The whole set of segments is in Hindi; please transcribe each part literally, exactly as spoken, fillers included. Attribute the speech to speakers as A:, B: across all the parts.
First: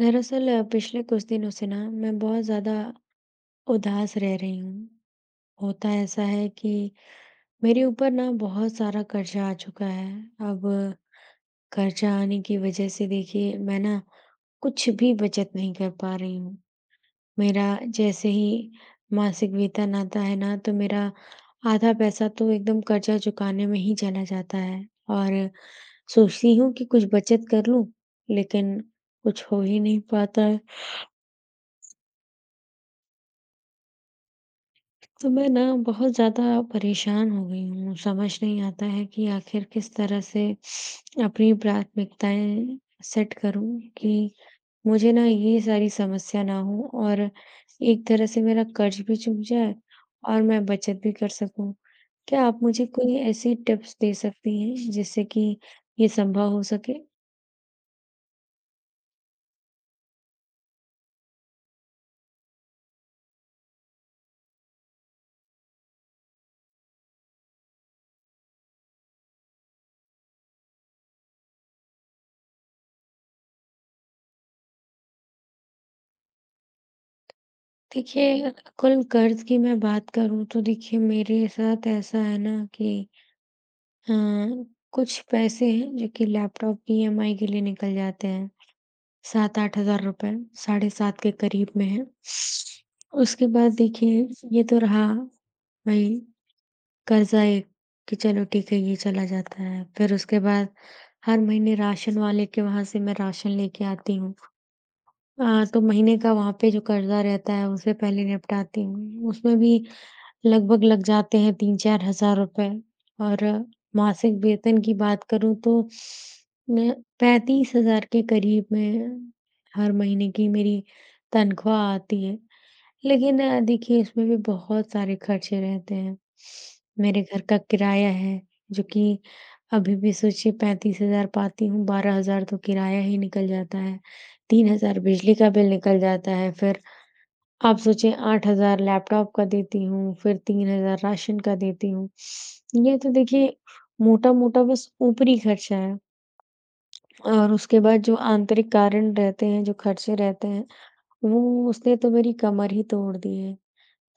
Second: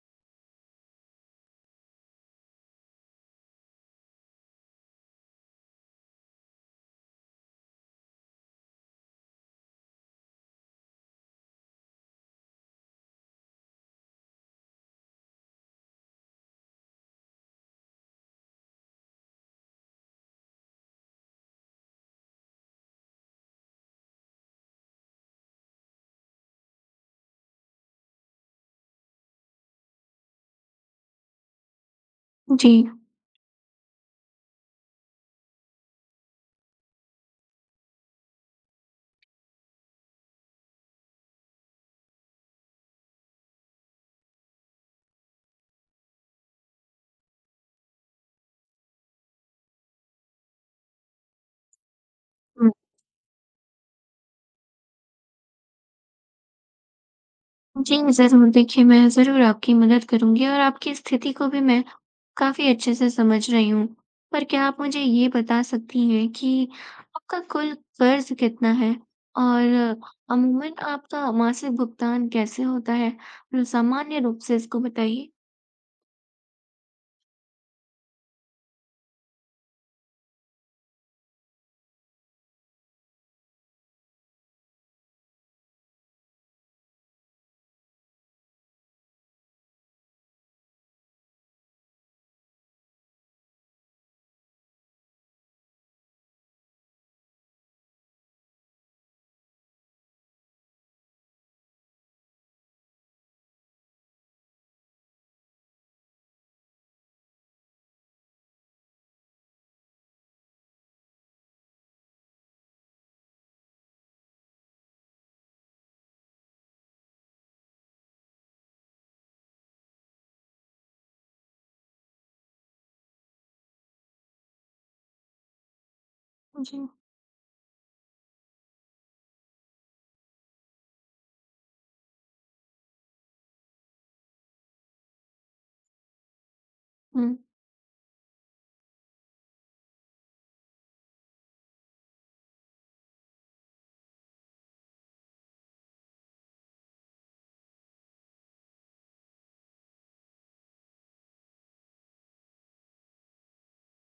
A: दरअसल अ, पिछले कुछ दिनों से ना मैं बहुत ज़्यादा उदास रह रही हूँ। होता ऐसा है कि मेरे ऊपर ना बहुत सारा कर्जा आ चुका है। अब कर्जा आने की वज़ह से देखिए मैं ना कुछ भी बचत नहीं कर पा रही हूँ। मेरा जैसे ही मासिक वेतन आता है ना तो मेरा आधा पैसा तो एकदम कर्जा चुकाने में ही चला जाता है और सोचती हूँ कि कुछ बचत कर लूँ, लेकिन कुछ हो ही नहीं पाता।
B: जी।
A: तो मैं ना बहुत ज़्यादा परेशान हो गई हूँ। समझ नहीं आता है कि आखिर किस तरह से अपनी प्राथमिकताएँ सेट करूँ कि मुझे ना ये सारी समस्या ना हो और एक तरह से मेरा कर्ज भी चूक जाए और मैं बचत भी कर सकूँ। क्या आप
B: हुँ।
A: मुझे कोई ऐसी टिप्स दे सकती हैं जिससे कि ये संभव हो सके?
B: जी, ज़रूर देखिए मैं ज़रूर आपकी मदद करूँगी और आपकी स्थिति को भी मैं काफ़ी अच्छे से समझ रही हूँ। पर क्या आप मुझे ये बता सकती हैं कि आपका कुल कर्ज़ कितना है? और अमूमन आपका मासिक भुगतान कैसे होता है? सामान्य रूप से इसको बताइए?
A: देखिए, कुल कर्ज की मैं बात करूँ तो देखिए मेरे साथ ऐसा है ना कि हाँ, कुछ पैसे हैं जो कि लैपटॉप की ईएमआई के लिए निकल जाते हैं। सात आठ हज़ार रुपए सात हज़ार पाँच सौ के करीब में है। उसके बाद देखिए ये तो रहा वही कर्ज़ा एक कि चलो ठीक है ये चला जाता है। फिर उसके बाद हर महीने राशन वाले के वहाँ से मैं राशन लेके आती हूँ। अ, तो महीने का वहाँ पे जो कर्ज़ा रहता है उसे पहले निपटाती हूँ। उसमें भी लगभग लग जाते हैं तीन चार हज़ार रुपए और मासिक वेतन की बात करूँ तो मैं पैंतीस हज़ार के करीब में हर महीने की मेरी तनख्वाह आती है। लेकिन अ, देखिए इसमें भी बहुत सारे खर्चे रहते हैं।
B: जी।
A: मेरे घर का किराया है जो कि अभी भी सोचिए पैंतीस हज़ार पाती हूँ, बारह हज़ार तो किराया ही निकल जाता है, तीन हज़ार बिजली का बिल निकल जाता है, फिर
B: हुँ।
A: आप सोचिए आठ हज़ार लैपटॉप का देती हूँ, फिर तीन हज़ार राशन का देती हूँ। ये तो देखिए मोटा-मोटा बस ऊपरी खर्चा है और उसके बाद जो आंतरिक कारण रहते हैं, जो खर्चे रहते हैं, वो उसने तो मेरी कमर ही तोड़ दी है।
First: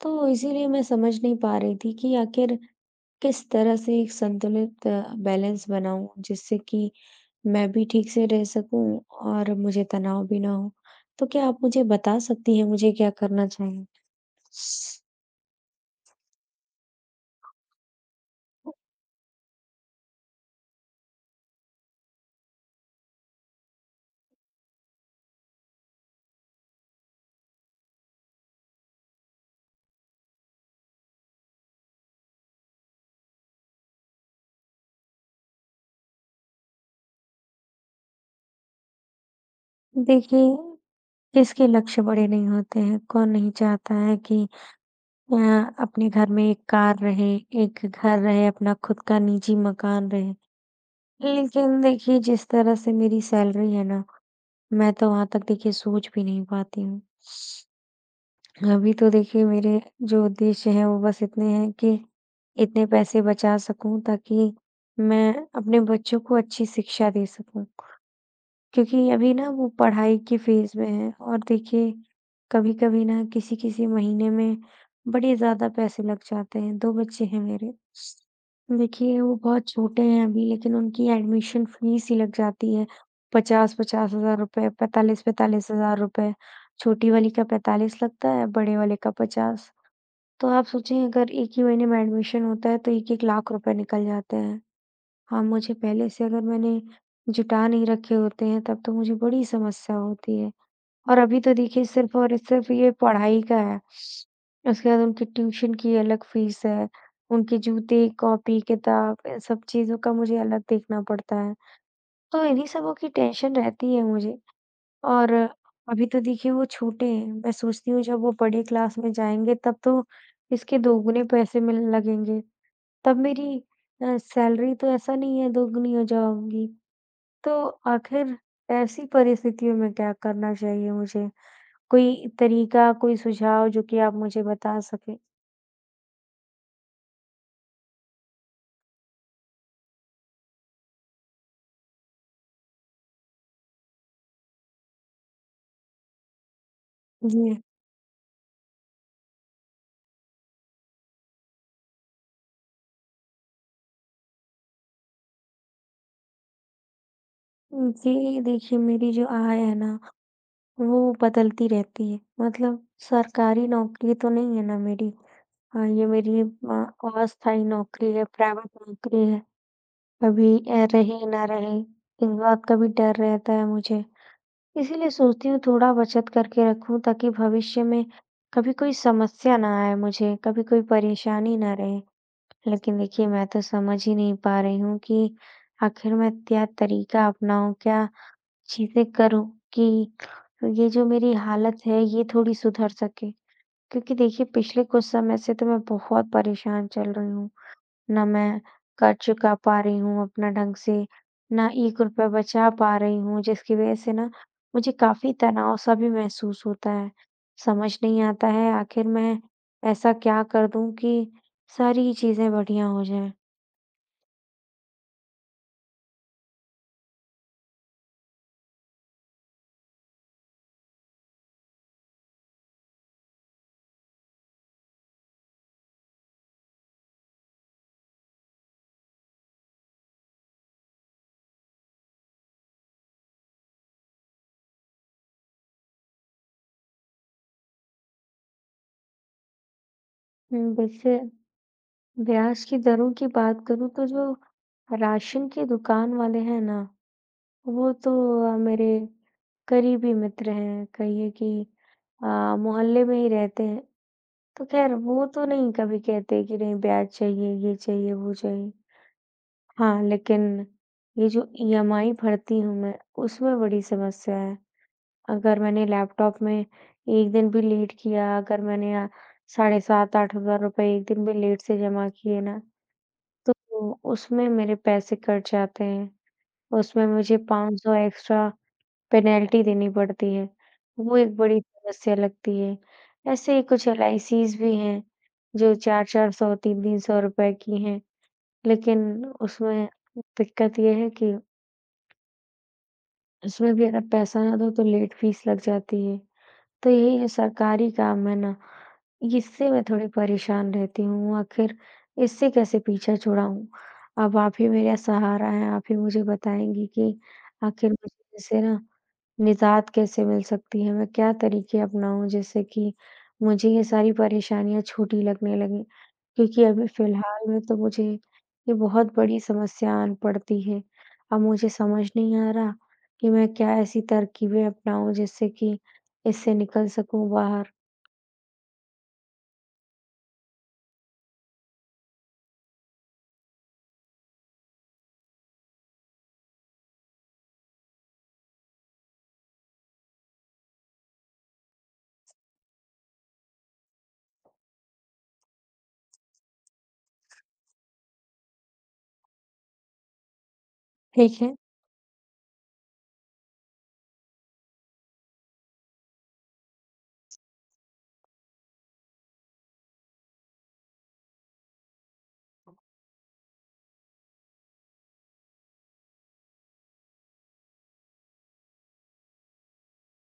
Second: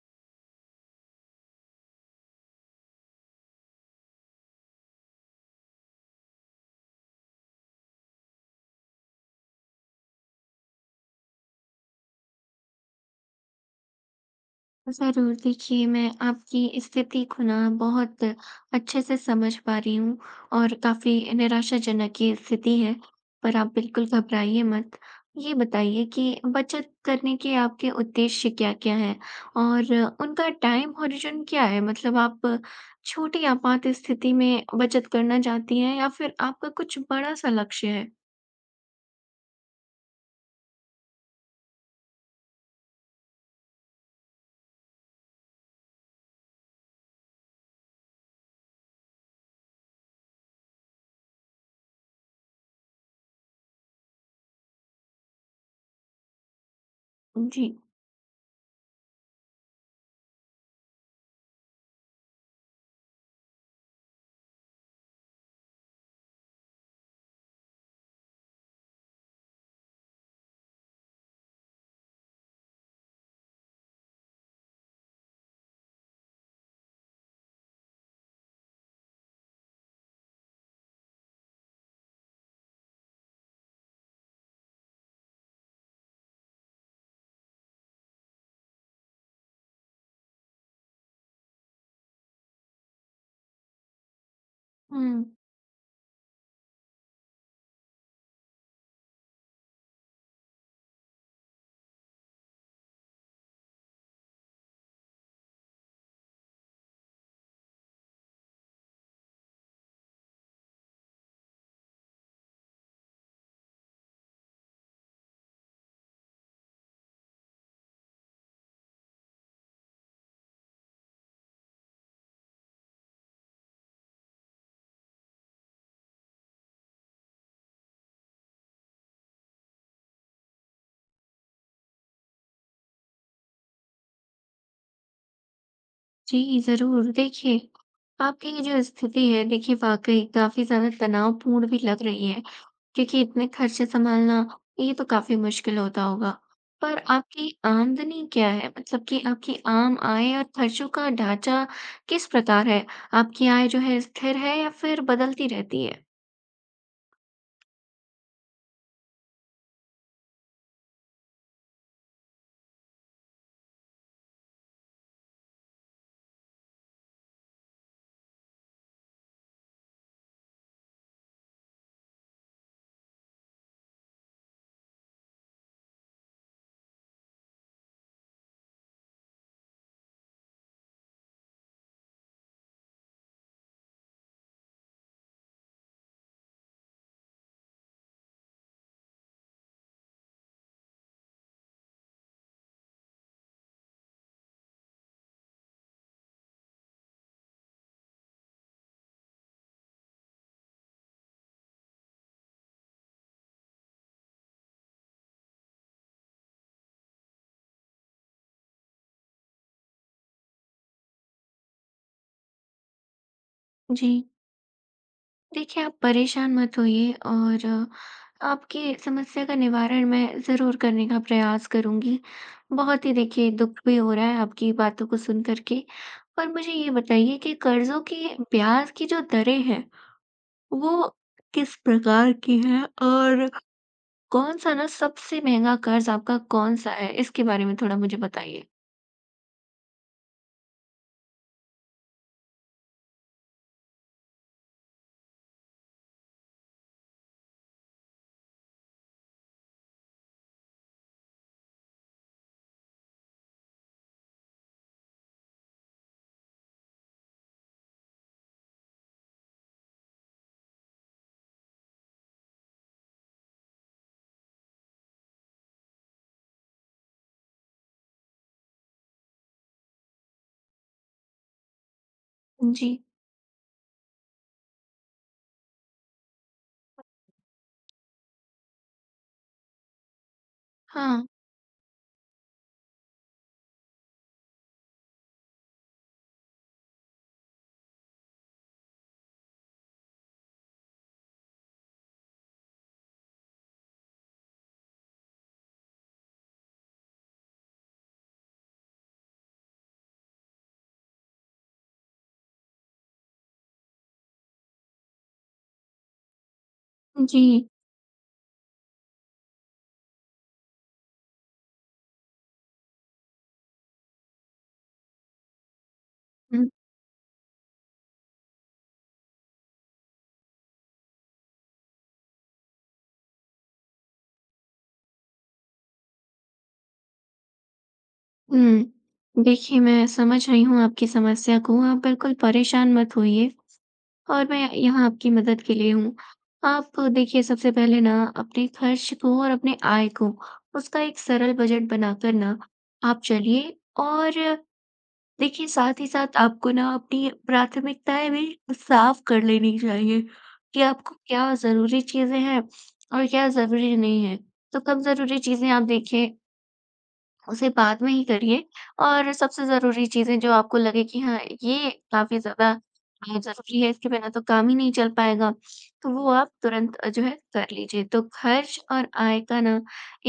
A: तो इसीलिए मैं समझ नहीं पा रही थी कि आखिर किस तरह से एक संतुलित बैलेंस बनाऊँ, जिससे कि मैं भी ठीक से रह सकूँ और मुझे तनाव भी ना हो। तो क्या आप मुझे बता सकती हैं मुझे क्या करना चाहिए?
B: ज़रूर, देखिए मैं आपकी स्थिति को ना बहुत अच्छे से समझ पा रही हूँ और काफ़ी निराशाजनक ये स्थिति है, पर आप बिल्कुल घबराइए मत। ये बताइए कि बचत करने के आपके उद्देश्य क्या-क्या हैं और उनका टाइम हॉरिज़न क्या है? मतलब आप छोटी आपात स्थिति में बचत करना चाहती हैं या फिर आपका कुछ बड़ा-सा लक्ष्य है?
A: देखिए, किसके लक्ष्य बड़े नहीं होते हैं? कौन नहीं चाहता है कि अ, अपने घर में एक कार रहे, एक घर रहे, अपना खुद का निजी मकान रहे। लेकिन देखिए, जिस तरह से मेरी सैलरी है ना, मैं तो वहाँ तक देखिए सोच भी नहीं पाती हूँ।
B: जी।
A: अभी तो देखिए मेरे जो उद्देश्य हैं वो बस इतने हैं कि इतने पैसे बचा सकूँ ताकि मैं अपने बच्चों को अच्छी शिक्षा दे सकूँ। क्योंकि अभी ना वो पढ़ाई के फेज़ में है और देखिए कभी-कभी ना किसी-किसी महीने में बड़े ज़्यादा पैसे लग जाते हैं। दो बच्चे हैं मेरे। देखिए वो बहुत छोटे हैं अभी लेकिन उनकी एडमिशन फ़ीस ही लग जाती है पचास पचास हज़ार रुपए, पैंतालीस पैंतालीस हज़ार रुपए। छोटी वाली का पैंतालीस लगता है, बड़े वाले का पचास। तो आप सोचिए अगर एक ही महीने में एडमिशन होता है तो एक एक लाख रुपए निकल जाते हैं।
B: हुँ।
A: हाँ, मुझे पहले से अगर मैंने जुटा नहीं रखे होते हैं तब तो मुझे बड़ी समस्या होती है। और अभी तो देखिए सिर्फ़ और सिर्फ़ ये पढ़ाई का है। उसके बाद उनकी ट्यूशन की अलग फ़ीस है, उनके जूते, कॉपी, किताब इन सब चीज़ों का मुझे अलग देखना पड़ता है। तो इन्हीं सबों की टेंशन रहती है मुझे और अभी तो देखिए वो छोटे हैं। मैं सोचती हूँ जब वो बड़े क्लास में जाएँगे तब तो इसके दोगुने पैसे मिलने लगेंगे। तब मेरी अ, सैलरी तो ऐसा नहीं है दोगुनी हो जाऊँगी। तो आखिर ऐसी परिस्थितियों में क्या करना चाहिए मुझे? कोई तरीका, कोई सुझाव जो कि आप मुझे बता सकें?
B: जी, ज़रूर। देखिए, आपकी ये जो स्थिति है, देखिए वाक़ई काफ़ी ज़्यादा तनावपूर्ण भी लग रही है, क्योंकि इतने खर्चे सँभालना, ये तो काफ़ी मुश्किल होता होगा। पर
A: जी।
B: आपकी आमदनी क्या है? मतलब कि आपकी आम आय और खर्चों का ढाँचा किस प्रकार है? आपकी आय जो है स्थिर है या फिर बदलती रहती है?
A: जी, देखिए मेरी जो आय है ना, वो बदलती रहती है। मतलब सरकारी नौकरी तो नहीं है ना मेरी। हाँ, ये मेरी अ, अस्थायी नौकरी है, प्राइवेट नौकरी है। अभी अ, रहे ना रहे, इस बात का भी डर रहता है मुझे। इसीलिए सोचती हूँ थोड़ा बचत करके रखूँ ताकि भविष्य में कभी कोई समस्या ना आए मुझे, कभी कोई परेशानी ना रहे। लेकिन देखिए मैं तो समझ ही नहीं पा रही हूँ कि आखिर मैं क्या तरीका अपनाऊँ, क्या चीज़ें करूँ कि ये जो मेरी हालत है ये थोड़ी सुधर सके? क्योंकि देखिए पिछले कुछ समय से तो मैं बहुत परेशान चल रही हूँ। ना मैं कर्ज चुका पा रही हूँ अपना ढंग से, ना एक रुपया बचा पा रही हूँ, जिसकी वजह से ना मुझे काफ़ी तनाव-सा भी महसूस होता है। समझ नहीं आता है आखिर मैं ऐसा क्या कर दूँ कि सारी चीज़ें बढ़िया हो जाएँ?
B: जी। देखिए, आप परेशान मत होइए और अ, आपकी समस्या का निवारण मैं ज़रूर करने का प्रयास करूँगी। बहुत ही देखिए दुःख भी हो रहा है आपकी बातों को सुन कर के। पर मुझे ये बताइए कि कर्ज़ों की ब्याज की जो दरें हैं, वो किस प्रकार की हैं और कौन-सा ना सबसे महँगा कर्ज़ आपका कौन-सा है? इसके बारे में थोड़ा मुझे बताइए।
A: हुँ, देखिए ब्याज की दरों की बात करूँ तो जो राशन की दुकान वाले हैं ना, वो तो अ, मेरे करीबी मित्र हैं, कहिए कि अ, मोहल्ले में ही रहते हैं। तो ख़ैर वो तो नहीं कभी कहते कि नहीं ब्याज चाहिए, ये चाहिए, वो चाहिए। हाँ, लेकिन ये जो ईएमआई भरती हूँ मैं, उसमें बड़ी समस्या है। अगर मैंने लैपटॉप में एक दिन भी लेट किया, अगर मैंने अ, साढ़े सात आठ हज़ार रुपए एक दिन भी लेट से जमा किए ना,
B: जी,
A: तो उसमें मेरे पैसे कट जाते हैं। उसमें मुझे पाँच सौ एक्स्ट्रा पेनल्टी देनी पड़ती है, वो
B: हाँ,
A: एक बड़ी समस्या लगती है। ऐसे ही कुछ एलआईसीज़ भी हैं, जो चार चार सौ ₹तीन सौ तीन सौ रुपए की हैं, लेकिन उसमें दिक्कत ये है कि उसमें भी अगर पैसा ना दो तो लेट फीस लग जाती है। तो यही जो सरकारी काम है ना, इससे मैं थोड़ी परेशान रहती हूँ, आखिर इससे कैसे पीछा छुड़ाऊँ? अब आप ही मेरा सहारा हैं, आप ही मुझे बताएँगी कि
B: जी।
A: आखिर मुझे इसे ना निज़ात कैसे मिल सकती है, मैं क्या तरीके अपनाऊँ जिससे कि मुझे ये सारी परेशानियाँ छोटी लगने लगें? क्योंकि
B: हुँ,
A: अभी फ़िलहाल में तो मुझे ये बहुत बड़ी समस्या आन पड़ती है। अब मुझे समझ नहीं आ रहा कि मैं क्या ऐसी तरकीबें अपनाऊँ जिससे कि इससे निकल सकूँ बाहर।
B: हुँ। देखिए, मैं समझ रही हूँ आपकी समस्या को, आप बिल्कुल परेशान मत होइए। और मैं यहाँ आपकी मदद के लिए हूँ। आप देखिए सबसे पहले ना अपने खर्च को और अपने आय को उसका एक सरल बजट बनाकर ना आप चलिए, और देखिए साथ ही साथ आपको ना अपनी प्राथमिकताएँ भी साफ कर लेनी चाहिए कि आपको
A: ठीक है,
B: क्या ज़रूरी चीज़ें हैं और क्या ज़रूरी नहीं है। तो कम ज़रूरी चीज़ें आप देखिए उसे बाद में ही करिए, और सबसे ज़रूरी चीज़ें जो आपको लगे कि हाँ, ये काफ़ी ज़्यादा अ, ज़रूरी है, इसके बिना तो काम ही नहीं चल पाएगा, तो वो आप तुरंत अ, जो है कर लीजिए। तो खर्च और आय का ना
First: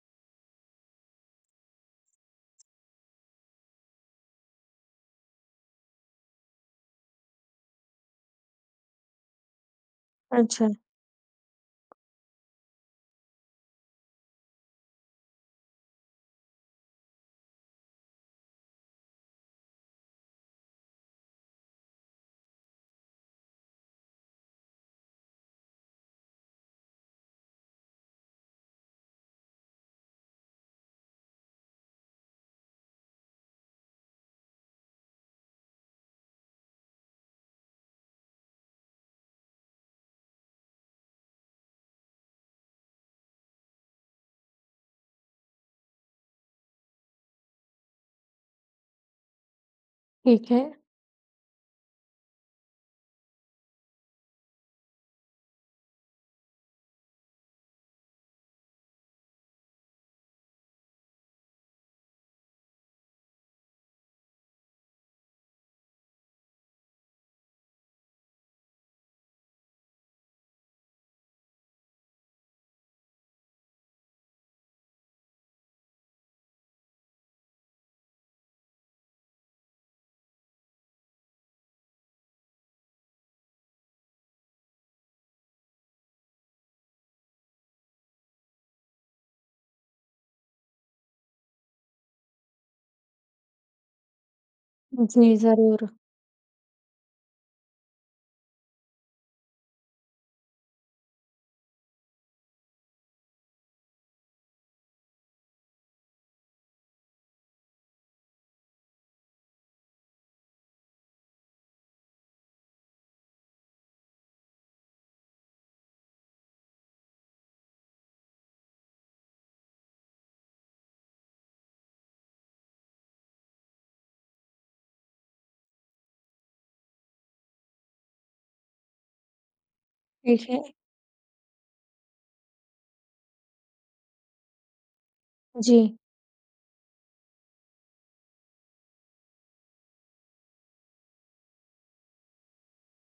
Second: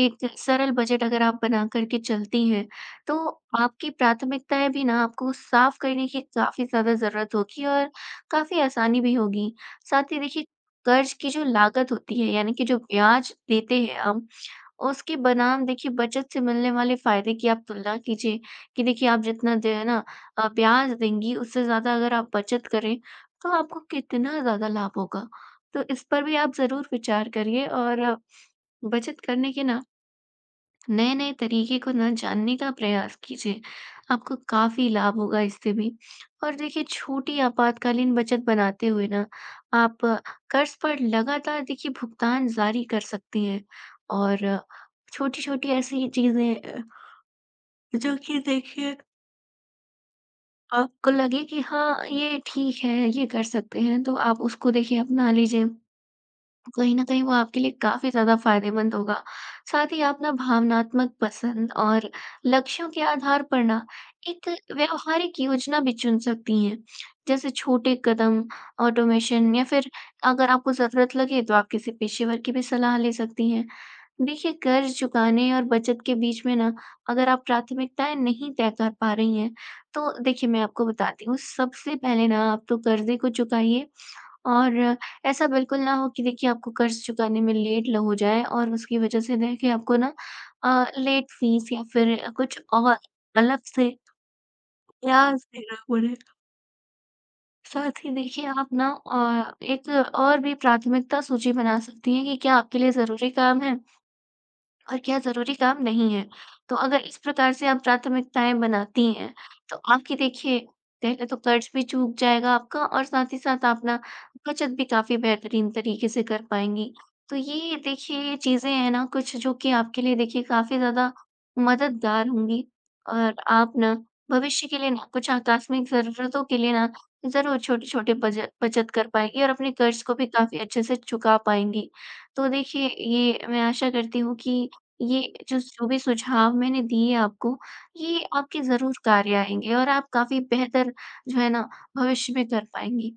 B: एक सरल बजट अगर आप बना कर के चलती हैं, तो आपकी प्राथमिकताएँ भी ना आपको साफ़ करने की काफ़ी ज़्यादा ज़रूरत होगी और काफ़ी आसानी भी होगी। साथ ही देखिए,
A: अच्छा,
B: कर्ज़ की जो लागत होती है, यानी कि जो ब्याज देते हैं हम, और उसके बनाम देखिए बचत से मिलने वाले फ़ायदे की आप तुलना कीजिए कि देखिए आप जितना जो है ना अ, ब्याज देंगी, उससे ज़्यादा अगर आप बचत करें तो आपको कितना ज़्यादा लाभ होगा। तो इस पर भी आप ज़रूर विचार करिए, और अ, बचत करने के ना नए नए तरीके को ना जानने का प्रयास कीजिए। आपको काफी लाभ होगा इससे भी। और देखिए छोटी आपातकालीन बचत बनाते हुए ना आप अ, कर्ज पर लगातार देखिए भुगतान जारी कर सकती हैं, और छोटी छोटी ऐसी चीजें अ, जो कि देखिए
A: ठीक है।
B: आपको लगे कि हाँ ये ठीक है, ये कर सकते हैं, तो आप उसको देखिए अपना लीजिए। कहीं न कहीं वो आपके लिए काफ़ी ज़्यादा फ़ायदेमंद होगा। साथ ही आप ना भावनात्मक पसंद और लक्ष्यों के आधार पर ना एक व्यावहारिक योजना भी चुन सकती हैं। जैसे छोटे कदम, ऑटोमेशन, या फिर अगर आपको ज़रूरत लगे तो आप किसी पेशेवर की भी सलाह ले सकती हैं। देखिए कर्ज़ चुकाने और बचत के बीच में ना अगर आप प्राथमिकताएँ नहीं तय कर पा रही हैं, तो देखिए मैं आपको बताती हूँ, सबसे पहले ना आप तो कर्ज़े को चुकाइए। और ऐसा बिल्कुल ना हो कि देखिए आपको कर्ज़ चुकाने में लेट ल हो जाए और उसकी वजह से देखिए आपको ना अ, लेट फ़ीस या फिर कुछ और अलग से
A: जी,
B: ब्याज देना
A: ज़रूर।
B: पड़े। साथ ही देखिए आप ना अ, एक और भी प्राथमिकता सूची बना सकती हैं कि क्या आपके लिए ज़रूरी काम है, और क्या ज़रूरी काम नहीं है। तो अगर इस प्रकार से आप प्राथमिकताएँ बनाती हैं, तो आपकी देखिए पहले तो कर्ज भी चूक जाएगा आपका, और साथ ही साथ आप ना बचत भी काफ़ी बेहतरीन तरीके से कर पाएँगी। तो ये देखिए ये चीज़ें हैं ना कुछ जो कि आपके लिए देखिए काफ़ी ज़्यादा मददगार होंगी, और आप ना भविष्य के लिए ना कुछ आकस्मिक ज़रूरतों के लिए ना ज़रूर छोटे-छोटे बज बचत बचत कर पाएँगी, और अपने कर्ज को भी
A: ठीक
B: काफ़ी
A: है,
B: अच्छे से चुका पाएँगी। तो देखिए ये मैं आशा करती हूँ कि ये जो
A: जी।
B: जो भी सुझाव मैंने दिए आपको, ये आपके ज़रूर कार्य आएँगे और आप काफ़ी बेहतर जो है ना भविष्य में कर पाएँगी।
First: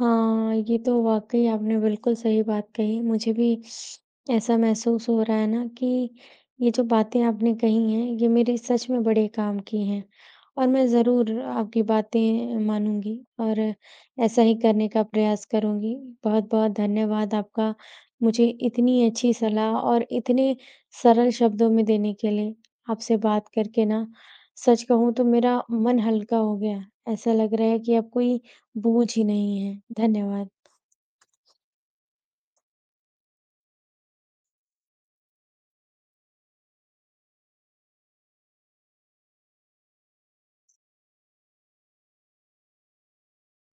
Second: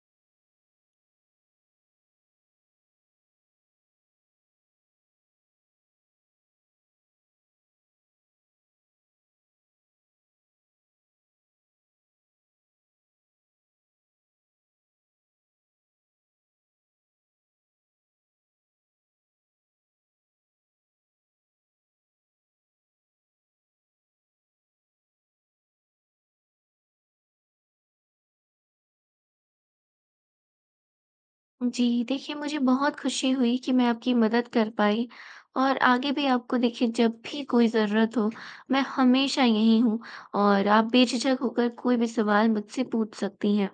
A: हाँ, ये तो वाक़ई आपने बिल्कुल सही बात कही। मुझे भी ऐसा महसूस हो रहा है ना कि ये जो बातें आपने कही हैं, ये मेरे सच में बड़े काम की हैं और मैं ज़रूर आपकी बातें मानूँगी और ऐसा ही करने का प्रयास करूँगी। बहुत-बहुत धन्यवाद आपका मुझे इतनी अच्छी सलाह और इतने सरल शब्दों में देने के लिए। आपसे बात करके ना सच कहूँ तो मेरा मन हल्का हो गया। ऐसा लग रहा है कि अब कोई बोझ ही नहीं है। धन्यवाद।
B: जी, देखिए मुझे बहुत खुशी हुई कि मैं आपकी मदद कर पाई, और आगे भी आपको देखिए जब भी कोई ज़रूरत हो, मैं हमेशा यहीं हूँ, और आप बेझिझक होकर कोई भी सवाल मुझसे पूछ सकती हैं।